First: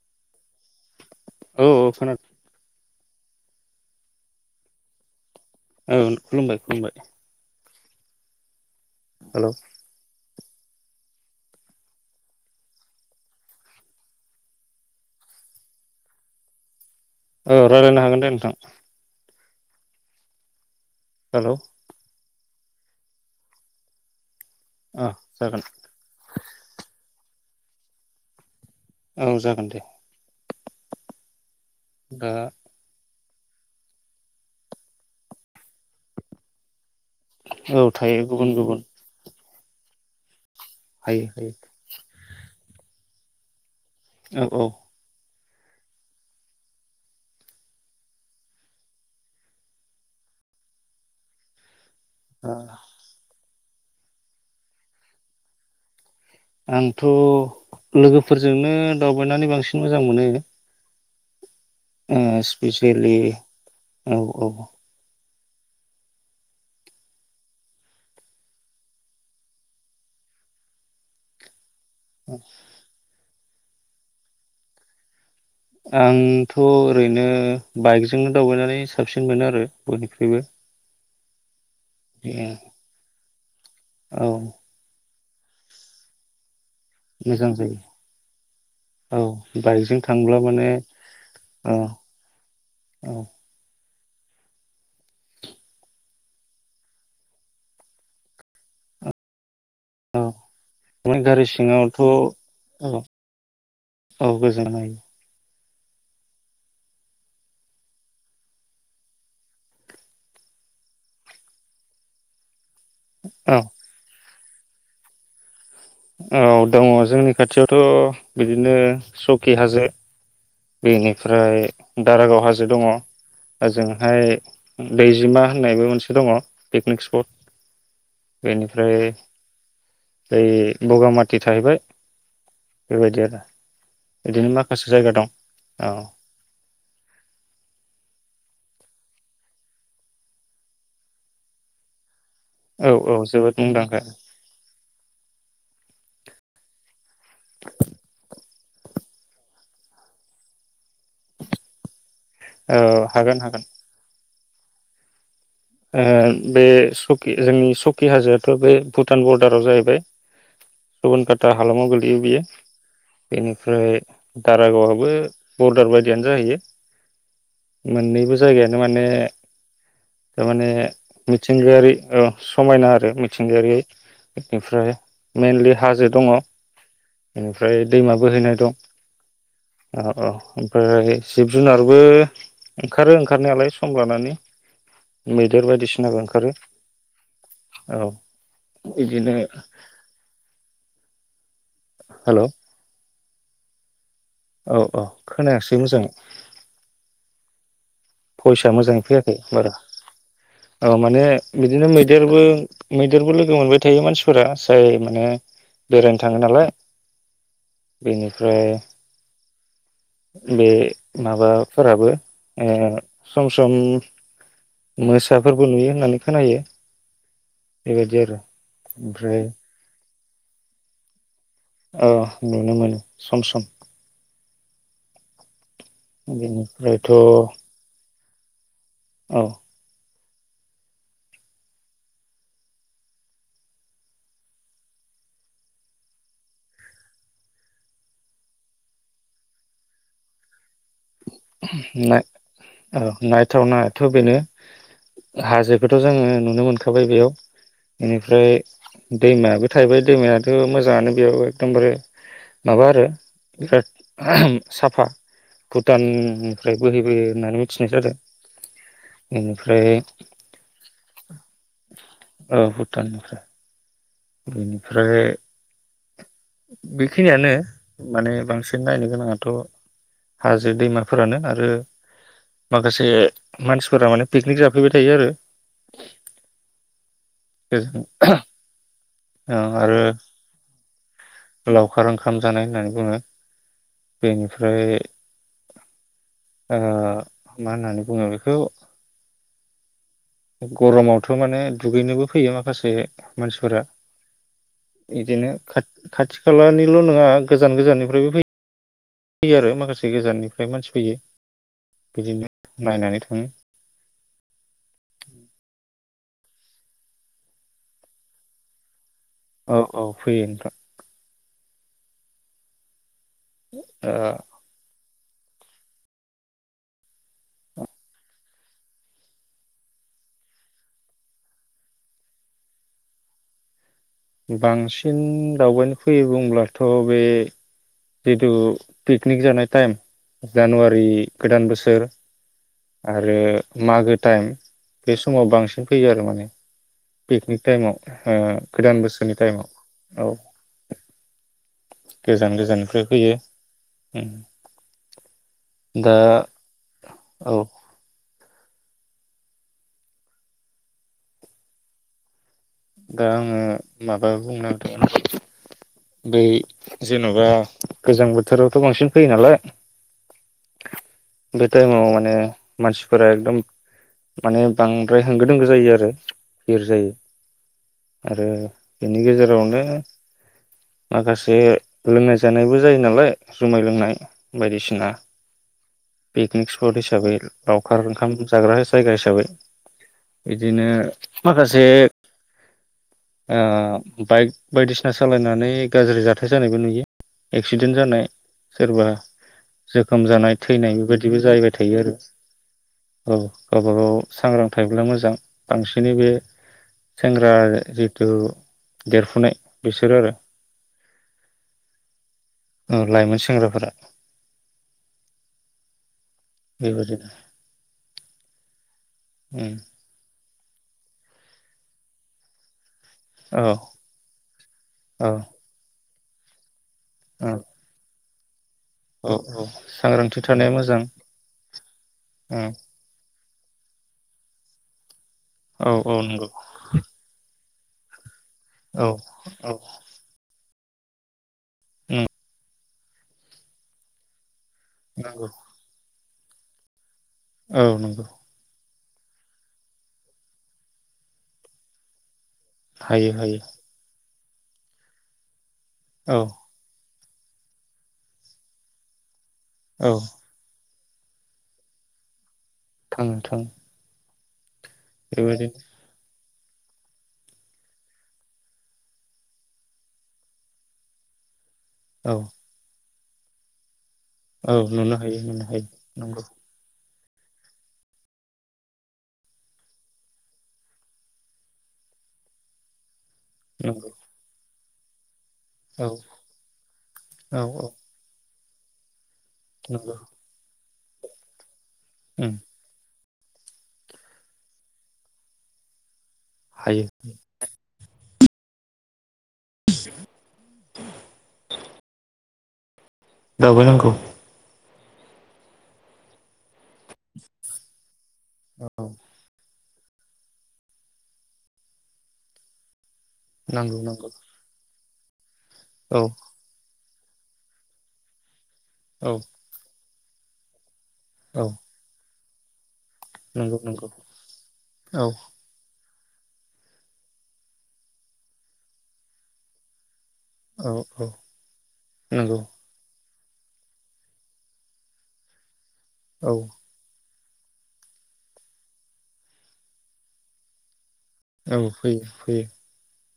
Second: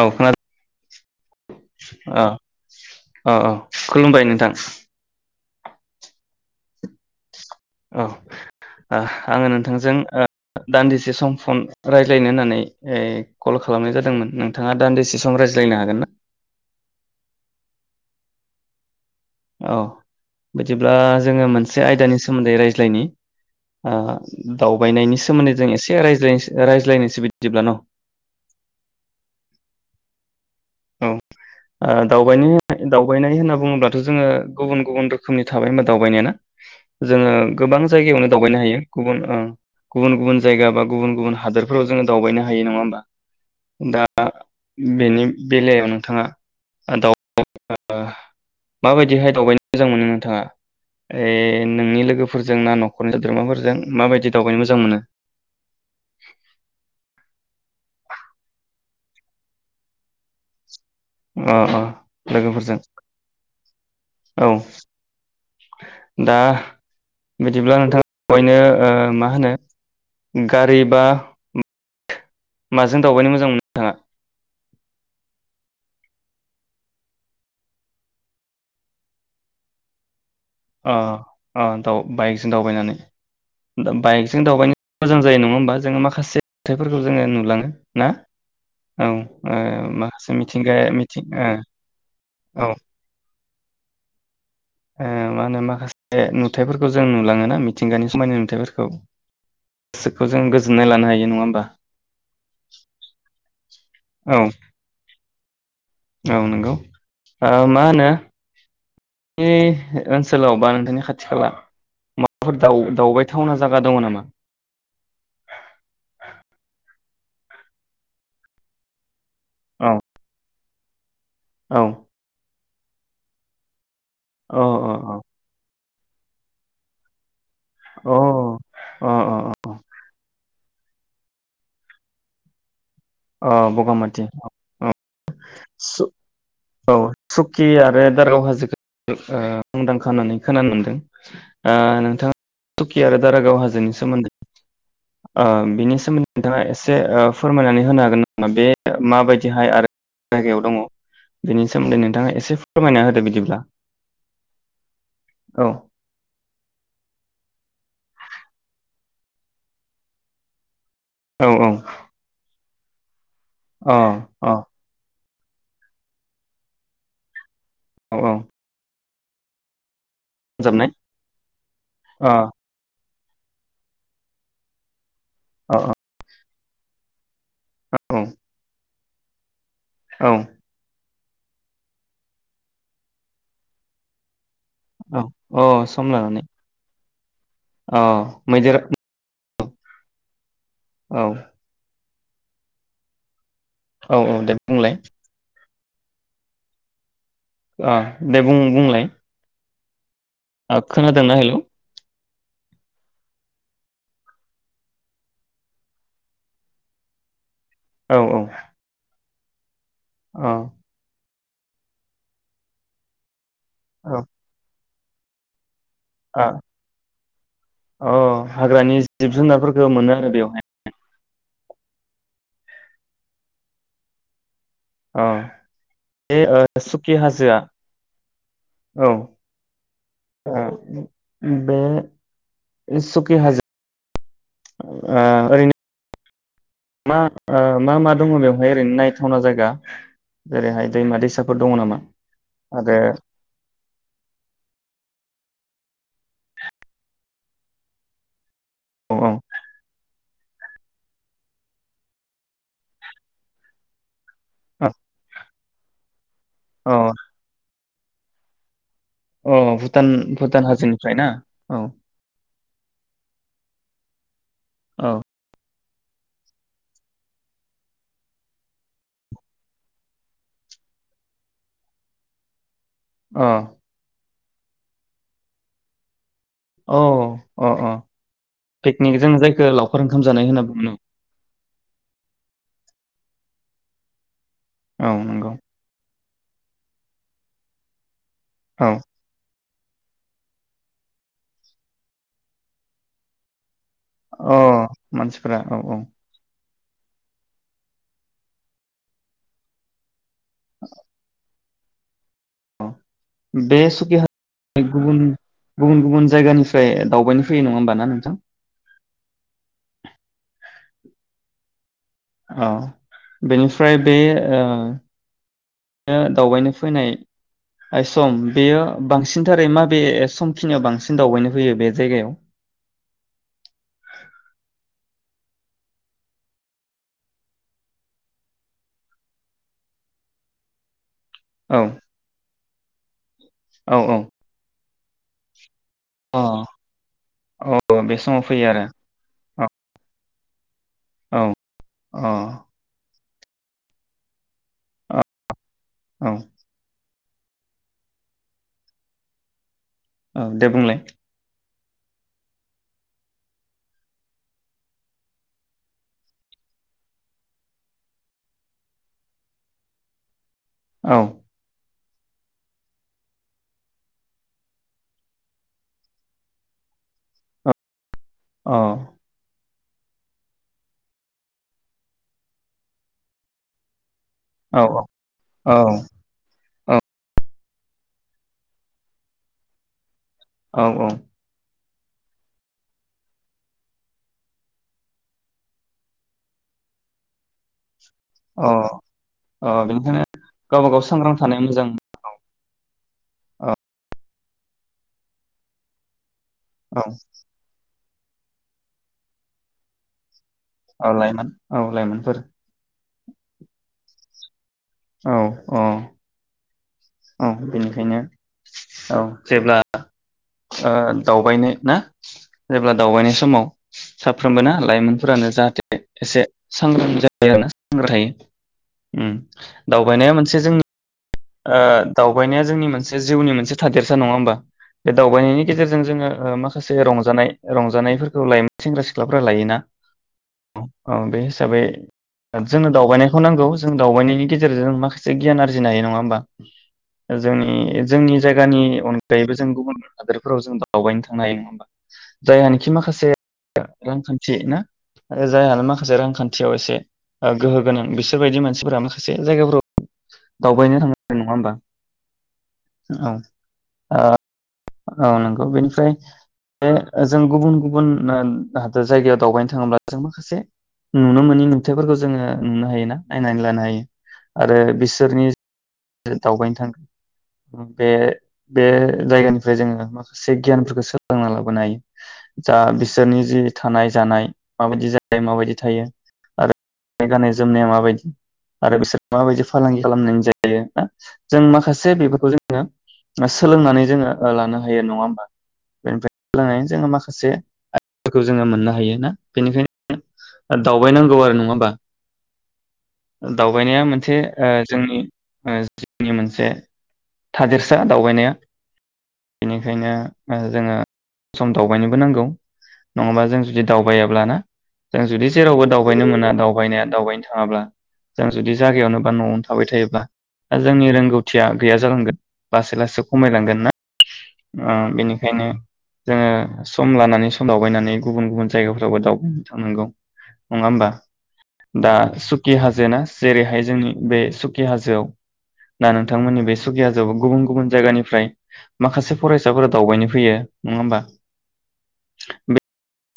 औ खोना औ औ खोनादों अ अ खुलुमबाय नोंथां औ खुलुमबाय-खुलुमबाय औ ओह आंङो नोंथांजों ओ दान्दिसे सम फन रायज्लायनो होननानै ओइ कल खालामनाय जादोंमोन नोंथाङा दान्दिसे सम रायज्लायनो हागोन ना? औ रायलायनो हागोन दे नोंथां। औ बिदिब्ला जोङो हेलौ मोनसे आयदानि सोमोन्दै रायज्लायनि ओ अ दावबायनायनि सोमोन्दै जागोन जों एसे रायज्लायनोस रायज्लायनोसै बि दिब्ला न औ जागोन दे। औ ओ दा दावबायनि-दाव गयनायनि होनना बुंङोब्लाथ जोंङो गुबुन-गुबुन रोखोमनि थाबाय होनबा दावबायनाय ना जोंङो गोबां औ थायो जायगायावनो गुबुन दावबायनो हायो गुबुन ओ गुबुन-गुबुन जायगा बा हायो गुबुन-गुबुन हायो हादोरफोराव जोंङो दावबायनो हायो नङा होमबा? दा औ औ बेनि बेलायाव नोंथाङा [inaudible] माबायदिहाय दावबायनो मोजां मोनो नोंथाङा? ऐ नोंनि लोगोफोरजों ना नखरनि सोद्रोमाफोर जों माबायदि दावबायनो मोजां मोनो? आंथ लोगोफोरजोंनो दावबायनानै बांसिन मोजां मोनो। अ अ ओ लोगोफोरजों स्पेसियेलि औ औ। दा बिदिब्ला नोंथाङा [unintelligible] नो ओ मा होनो गारि बा माजों दावबायनो मो जां मोनो नोंथाङा? आंथ ओरैनो बाइकजोंनो दावबायनानै साबसिन मोनो आरो बयनिख्रुयबो। अ। आनथाव बाइकजों दावबायनानै दा औ बाइकजों दावबायनो मोजां जायो नङा होमबा? जों माखासे नुथायफोरखौ जोङो मोजां नुलाङो जायो ना? औ ओ बाइकजों थांब्ला माखासे माने मिथिंगाया मिथिं ओ औ औ। ओ मा होनो माखासे नुथायफोरखौ जों नुलाङोना मिथिंगानि समायना नुथायफोरखौ। औ गोसोखौ जों गोजोननाय लानो ओमफाय हायो नङा गारि होमबा सिङावथ औ औ गोजोन्नाय औ नोंगौ। ओ मा होनो ऐ ओन्सोलाव बा नोंथांनि खाथि खाला माबाफोर दाव-दावबायथावना जागा औ दङ नामा? औ दङ। जोंनि खाथियावथ बिदिनो सखि औ हाजो बेनो। ओमफ्राय औ दारागाव हाजो दङ। दा जों फाय अ अ अ दैजिमा होन्नायबो मोनसे दङ पिकनिक स्पट। बेनिफ्राय अ अ अ बै बगामाथि थाहैबाय बेबायदि आरो अ बगामाथि बिदिनो माखासे जायगा दं। औ। आरो दारगाव हाजोखो ओ मुंदांखा होन्नानै खोनानो मोन्दों। ओ नोंथां औ थुकि आरो औ जोबोद दारागाव हाजोनि मुंदांखा सोमोन्दै ओ बिनि नोंथाङा एसे फोरमायनानै होनो हागोन नामा बे माबायदिहाय आरो जायगायाव दङ बेनि सोमोन्दै नों थाङा एसे औ फोरमायना होदो हागोन बिदिब्ला। हागोन औ ओ बे सकि जोंनि सकि हाजो फोर बो भुटान बरदाराव जाहैबाय औ रुनकाटा औ हालामाव गोलैयो बियो। बेनिफ्राय अ अ दारागावयाबो बरदार बायदियानो जाहैयो। औ औ मोननैबो जायगायानो माने थारमाने फोजोबनाय मिथिंगायारि ओ अ समायना आरो मि थिंगायारि इनिफ्राय अ मेनलि हाजो दंङ ओनिफ्राय दैमा बोहैनाय दं। अ अ औ ओमफ्राय जिब जुनारबो ओंखारो ओंखारनायालाय सम लानानै। औ मैदेर अ सम बायदिसिनाबो लानानै ओंखारो। अ औ मैदेर इदिनो औ हेलोव औ औ दे बुंलाय सै मोजां अ दे बुं फइसा बुंलाय मोजांङै फैयाखै बारा ओ औ माने खोनादोंना हेलौ बिदिनो मै देरबो मैदेरबो लोगो मोनबाय थायो मानसिफोरा जाय माने बेरायनो थाङो नालाय। औ औ बेनिफ्राय अ बे माबाफोराबो ओ सम सम औ मोसाफोरबो नुयो। होननानै आ खोनायो। अ बेबायदि आरो हाग्रानि जिब ओमफ्राय जुनारफोरखौ मोनो आरो बेयावहाय ओ नुनो मोनो सम सम औ बेनिफ्रायथ औ। ओ बे सुकि हाजो ओ ओरैनो मा ओ मा मा दङ बेवहाय ओरैनो नायथावना जायगा। जेरैहाय दैमा दैसाफोर दङ नामा नाय आरो औ नायथावनायाथ बेनो हाजोखौथ जोङो नुनो मोनखाबाय बेयाव बेनिफ्राय औ दैमायाबो थाहैबाय दैमाया मोजाङानो बेयाव एकदमबारे माबा आरो बिराद औ साफा भुटान ओफ्राय बोहैबो होन्नानै मि थिनाय जादो। अ भुटान भुटान हाजोनिफ्राय ना औ। औ भुटाननिफ्राय औ बेनिफ्राय बेखिनियानो माने बांसिन नायनो गोनाङाथ हाजो दैमाफोरानो आरो माखासे अ मानसिफोरा माने पिकनिक जाफैबाय थायो आरो। औ। अ अ [unintelligible] पिकनिक जों ओं जायखौ आरो लावखार ओंखाम जानाय होनना बुङो लावखार ओंखाम जानाय होन्नानै बुङो। बेनि औ नोंगौ। ओ मा होन्नानै बुंङो होव औ गरमावथ माने दुगैनोबो फैयो माखासे मानसिफोरा। अ बिदिनो मानसिफोरा औ औ खाथि खाथि खालानि ल नङा गोजान गोजान्निफ्रायबो फै यो आरो माखासे गोजान्नि फ्राय मानसि फैयो। बिदिनो नायनानै थाङो बे सुखि हाजो गुबुन गुबुन गुबुन जायगानिफ्राय दावबायनो फैयो नङा होमबा ना नोंथां? औ औ फैयो नोंथां। औ। बेनिफ्राय बे ओ दावबायनो फैनाय सम बेयो बांसिनथारै माबे समखिनियाव बांसिन दावबायनो फैयो बे जायगायाव? बांसिन दावबायनो फैयो बुंब्लाथ बे जिथु पिकनिक जानाय टाइम जानुवारि गोदान औ बोसोर आरो औ मागो औ टाइम बे समाव बांसिन फैयो आरो अ माने। फिकनिक औ बे टाइमाव समाव ओ फैयो आरो गोदान बोसोरनि औ टाइमाव औ। औ। गोजान अ गोजान्निफ्राय फैयो‌। उम। दा औ औ। औ दे बुंलाय। दा आङो माबा बुंनो नागिरदों। बै जेन'बा गोजां बोथोरावथ' बांसिन फैयो नालाय औ बे टाइमाव मा ने मानसिफोरा एकदम माने बांद्राय होंगो दोंगो जायो आरो ब्हिर जायो। आरो औ बेनि गेजेरावनो माखासे लोंनाय जानायबो जायो नालाय जुमाय लोंनाय औ बायदिसिना औ पिकनिक स्पत हिसाबै, लावखार ओंखाम जाग्रा जायगा हिसाबै। औ बिदिनो औ माखा से ओ बाइक बायदिसिना सालायनानै गाज्रि जाथाय जानायबो नुयो। एक्सिडेन्ट जानाय अ सोरबा अ बेनिखायनो जोखोम जानाय गावबा थैनाय गाव सांग्रां बेबायदिबो थानाया जाहैबाय मोजां थायो आरो। औ गावबा गाव सांग्रां थायोब्ला मोजां बांसिनै बे औ सेंग्रा जे ओ देरफुनाय बिसोरो आरो औ लाइमोन औ लाइमोनफोर। औ लाइमोन सेंग्राफोरा औ औ। बेबायदिनो औ बेनिखायनो औ जेब्ला ओ दावबायनो ना जेब्ला दावबायनाय औ समाव साफ्रोमबो ना औ लाइमोनफोरानो जाहाथे एसे सांग्रां जायो औ आरोना सांग्र थायो। उम औ औ दावबायनाया सांग्रांथि मोनसे थानाया जोंनि मोजां। ओ दावबायनाया जोंनि मोनसे जिउनि मोनसे थादेरसा नङा होमबा बे दावबायनायनि औ गेजेरजों औ जोङो नंगौ ओ माखासे रंजानाय रंजानायफोर सेंग्रा औ सिख्लाफ्रा औ लायोना अ बे बे जोंनो दावबायनायखौ नांगौ जों दावबायनायनि गेजेरजों माखासे नंगौ गियान आरजिनो हायो नङा हो बा औ जोंनि नंगौ जोंनि जायगानि अनगायैबो जों गुबुन हादोरफोराव जों दावबायनो थांनो हायो नङा होमबा जायहानिखि माखासे हायो हायो [inaudible] थि ना जाय हालामा माखासे औ रांखान्थियाव एसे ओ गोहो गोनां बिसोरबायदि मानसिफोरा माखासे जायगाफोर औ द बायनो थां नङा होमबा? औ थाङो थाङो अ औ नंगौ बेबायदिनो बेनिफ्राय। बे जों गुबुन गुबुन ओ हादर जायगायाव दावबायनो थाङोब्ला जों माखासे नुनो मोननि नुथाइफोरखौ औ जोङो नुनो हायो ना? नायनानै लानो हायो। औ आरो नुनो हायो बिसोरनि नुनो हायो नंगौ दावबायनो थांगोन। उम बे बे जायगानिफ्राय जोङो माखासे गियानफोरखौ सोलोंना लाबोनो हायो जा बि सोरनि जि थानाय नंगौ जानाय माबायदि जा फाय माबायदि थायो औ आरो गाननाय औ औ जोमनाया माबायदि आरो बिसोर माबायदि फालांगि नंगौ खालामना जा यो ना जों माखा से बेफोरखौ जोंङो ओ सोलोंनानै जोंङो लानो हायो नंङा होमबा? बेनिफ्राय लोंनानै हायो जोंङो माखासे फोर खौ जोंङो मोननो हायो ना? बेनिखायनो ओ दावबायनांगौ आरो नंङाबा? दावबायनाया दावबायनांगौ मोनसे ओ जोंनि ओ जिउनि मोनसे थादेरसा दावबायनाया औ खायनो ओ जोंङो सम दावबायनोबो नांगौ। नंङाबा जों जुदि नांगौ नांगौ दावबायाब्ला ना जों जुदि जेरावबो औ दावबायनो मोना दावबायनाया दावबायनो थाङाब्ला जों जुदि जागायावनो औ बा नआवनो थाबाय थायोब्ला दा जोंनि औ रोंगौथिया गैया जालांगोन। लासै लासो नंगौ नंगौ। आ औ बेनिखायनो जोंङो सम लानानै सम दावबायनानै गुबुन गुबुन जायगाफोरावबो दावबायनो थांनांगौ। नंङा औ होमबा? औ दा नंगौ सुखि हाजो ना? जेरै हाय जोंनि बे सुकि हाजोआव ना औ नोंथांमोननि बे सुखि हाजोयाव गुबुन गुबुन जायगानिफ्राय माखासे फरायसाफोरा दावबायनो फैयो नंङा होमबा? औ फैयो फैयो।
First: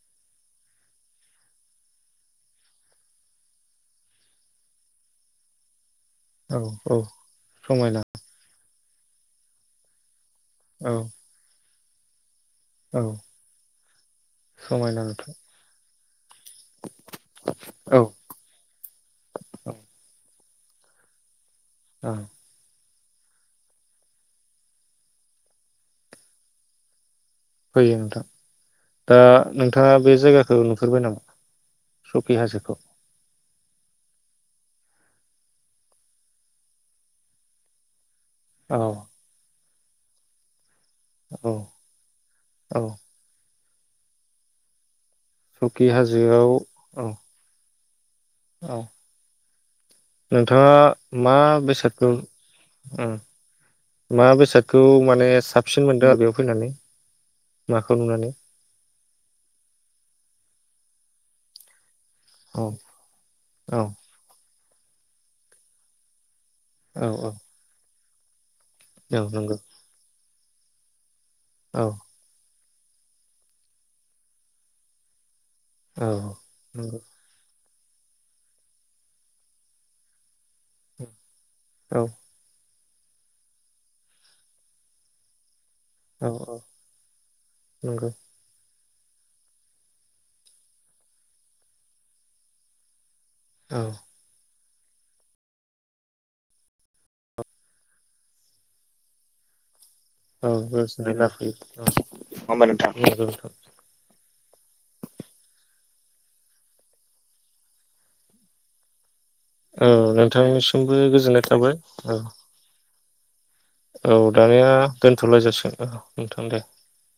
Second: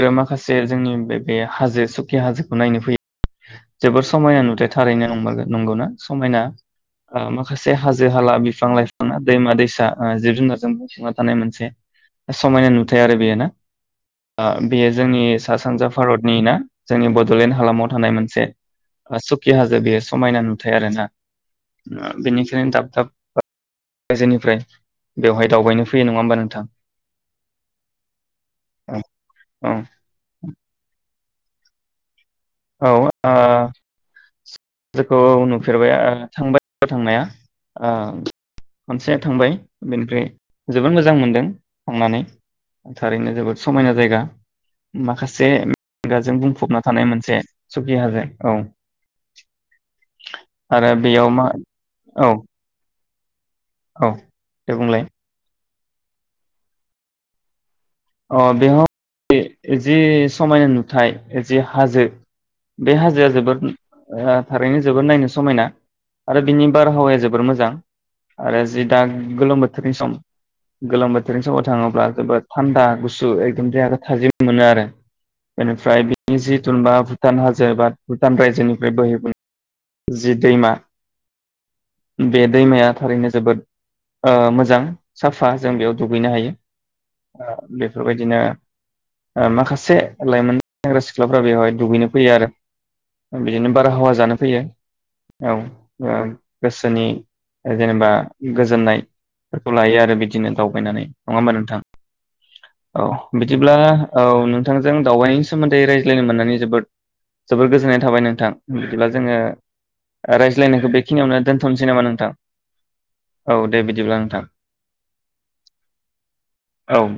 रो माखासे जोंनि बे बे हाजो सुखि हाजोखौ नायनो फैयो जोबोर समायना नुथाय थारैनो नंमार नंगौना? समायना औ औ ओ माखासे समायना हाजो हाला बिफां लाइ फांङा दैमा दैसा ओ जिब जुना जों औ बुंफबना थानाय मोनसे समायना नुथाय औ आरो बेयो ना बेयो समायना जोंनि नुथाय सा सानजा फारत नि ना जोंनि बडलेण्ड हालामाव औ थानाय मोनसे सुखि हाजो बेयो समायना नु थाय आरो ना औ बेनिखायनो दाब दाब ओ रायजोनिफ्राय बेवहाय दावबायनो फैयो नंङा होमबा नोंथां फैयो नोंथां औ दा औ नोंथाङा बे जायगाखौ नुफेरबाय नामा? सकि हाजोखौ? औ आ [unintelligible] खौ नुफेरबाय थांबाय थांनाया ओ औ खनसे थांबाय बेनिफ्राय जोबोद मोजां मोनदों औ थांनानै औ थारैनो जोबोद समायना जायगा माखासे सकि मेंगाजों हाजोआव बुंफबना औ थानाय मोनसे सुकि हाजो औ नोंथाङा आरो बेयाव मा बेसादखौ औ औ मा दे बेसादखौ बुंलाय माने सिन मोनदों आरो बेयाव फैनानै? माखौ नुनानै? अ बेहाव जि समायना नु थाय जे हाजो औ बे हाजोआ जोबोद औ ओया थारैनो जोबोद नायनो समायना आरो बिनि औ बारहावाया जोबोर मोजां। आरो जि दा औ नंगौ गोलोम बोथोरनि सम गोलोम बो थोर नि समाव औ थांङोब्ला जोबोद थान्दा गुसु एकदम देहाखौ थाजिम मोनो आरो। औ बेनिफ्राय बेनि नंगौ जिुथुनबा भुटान हाजो जेनबा भुटान रायजोनिफ्राय बोहैबो जि दैमा। औ बेे दैमाया। थारैनो जोबोद ओ मोजां साफा। जों बेयाव औ दुगैनो हायो ओ नंगौ बेफोरबायदिनो। ओ माखासे लाइमोन सेंग्रा सिख्लाफ्रा बेवहाय दुगैनो फैयो आरो बिदिनो औ बार हावा जानो फैयो। औ ओ गोसोनि जेनेबा गोजोननायफोरखौ लायो आरो औ बिदिनो दावबायनानै गोजोननाय नङा होमबा लाबोयो नोंथां औ नंगौ नोंथां बिदिब्ला औ नोंथांजों दावबायनायनि सोमोन्दै राय- [unintelligible] मोननानै जोबोद जोबोद गोजोन नाय थाबाय नोंथां औ रायज्लायनायखौ नोंथांनिसिमबो बेखिनियावनो गोजोननाय थाबाय दोनथ'नोसै नामा औ। नोंथां औ दे बिदिब्ला औ नोंथां दानिया दोनथलाय जासिगोन औ नोंथां दे। [inaudible] औ दे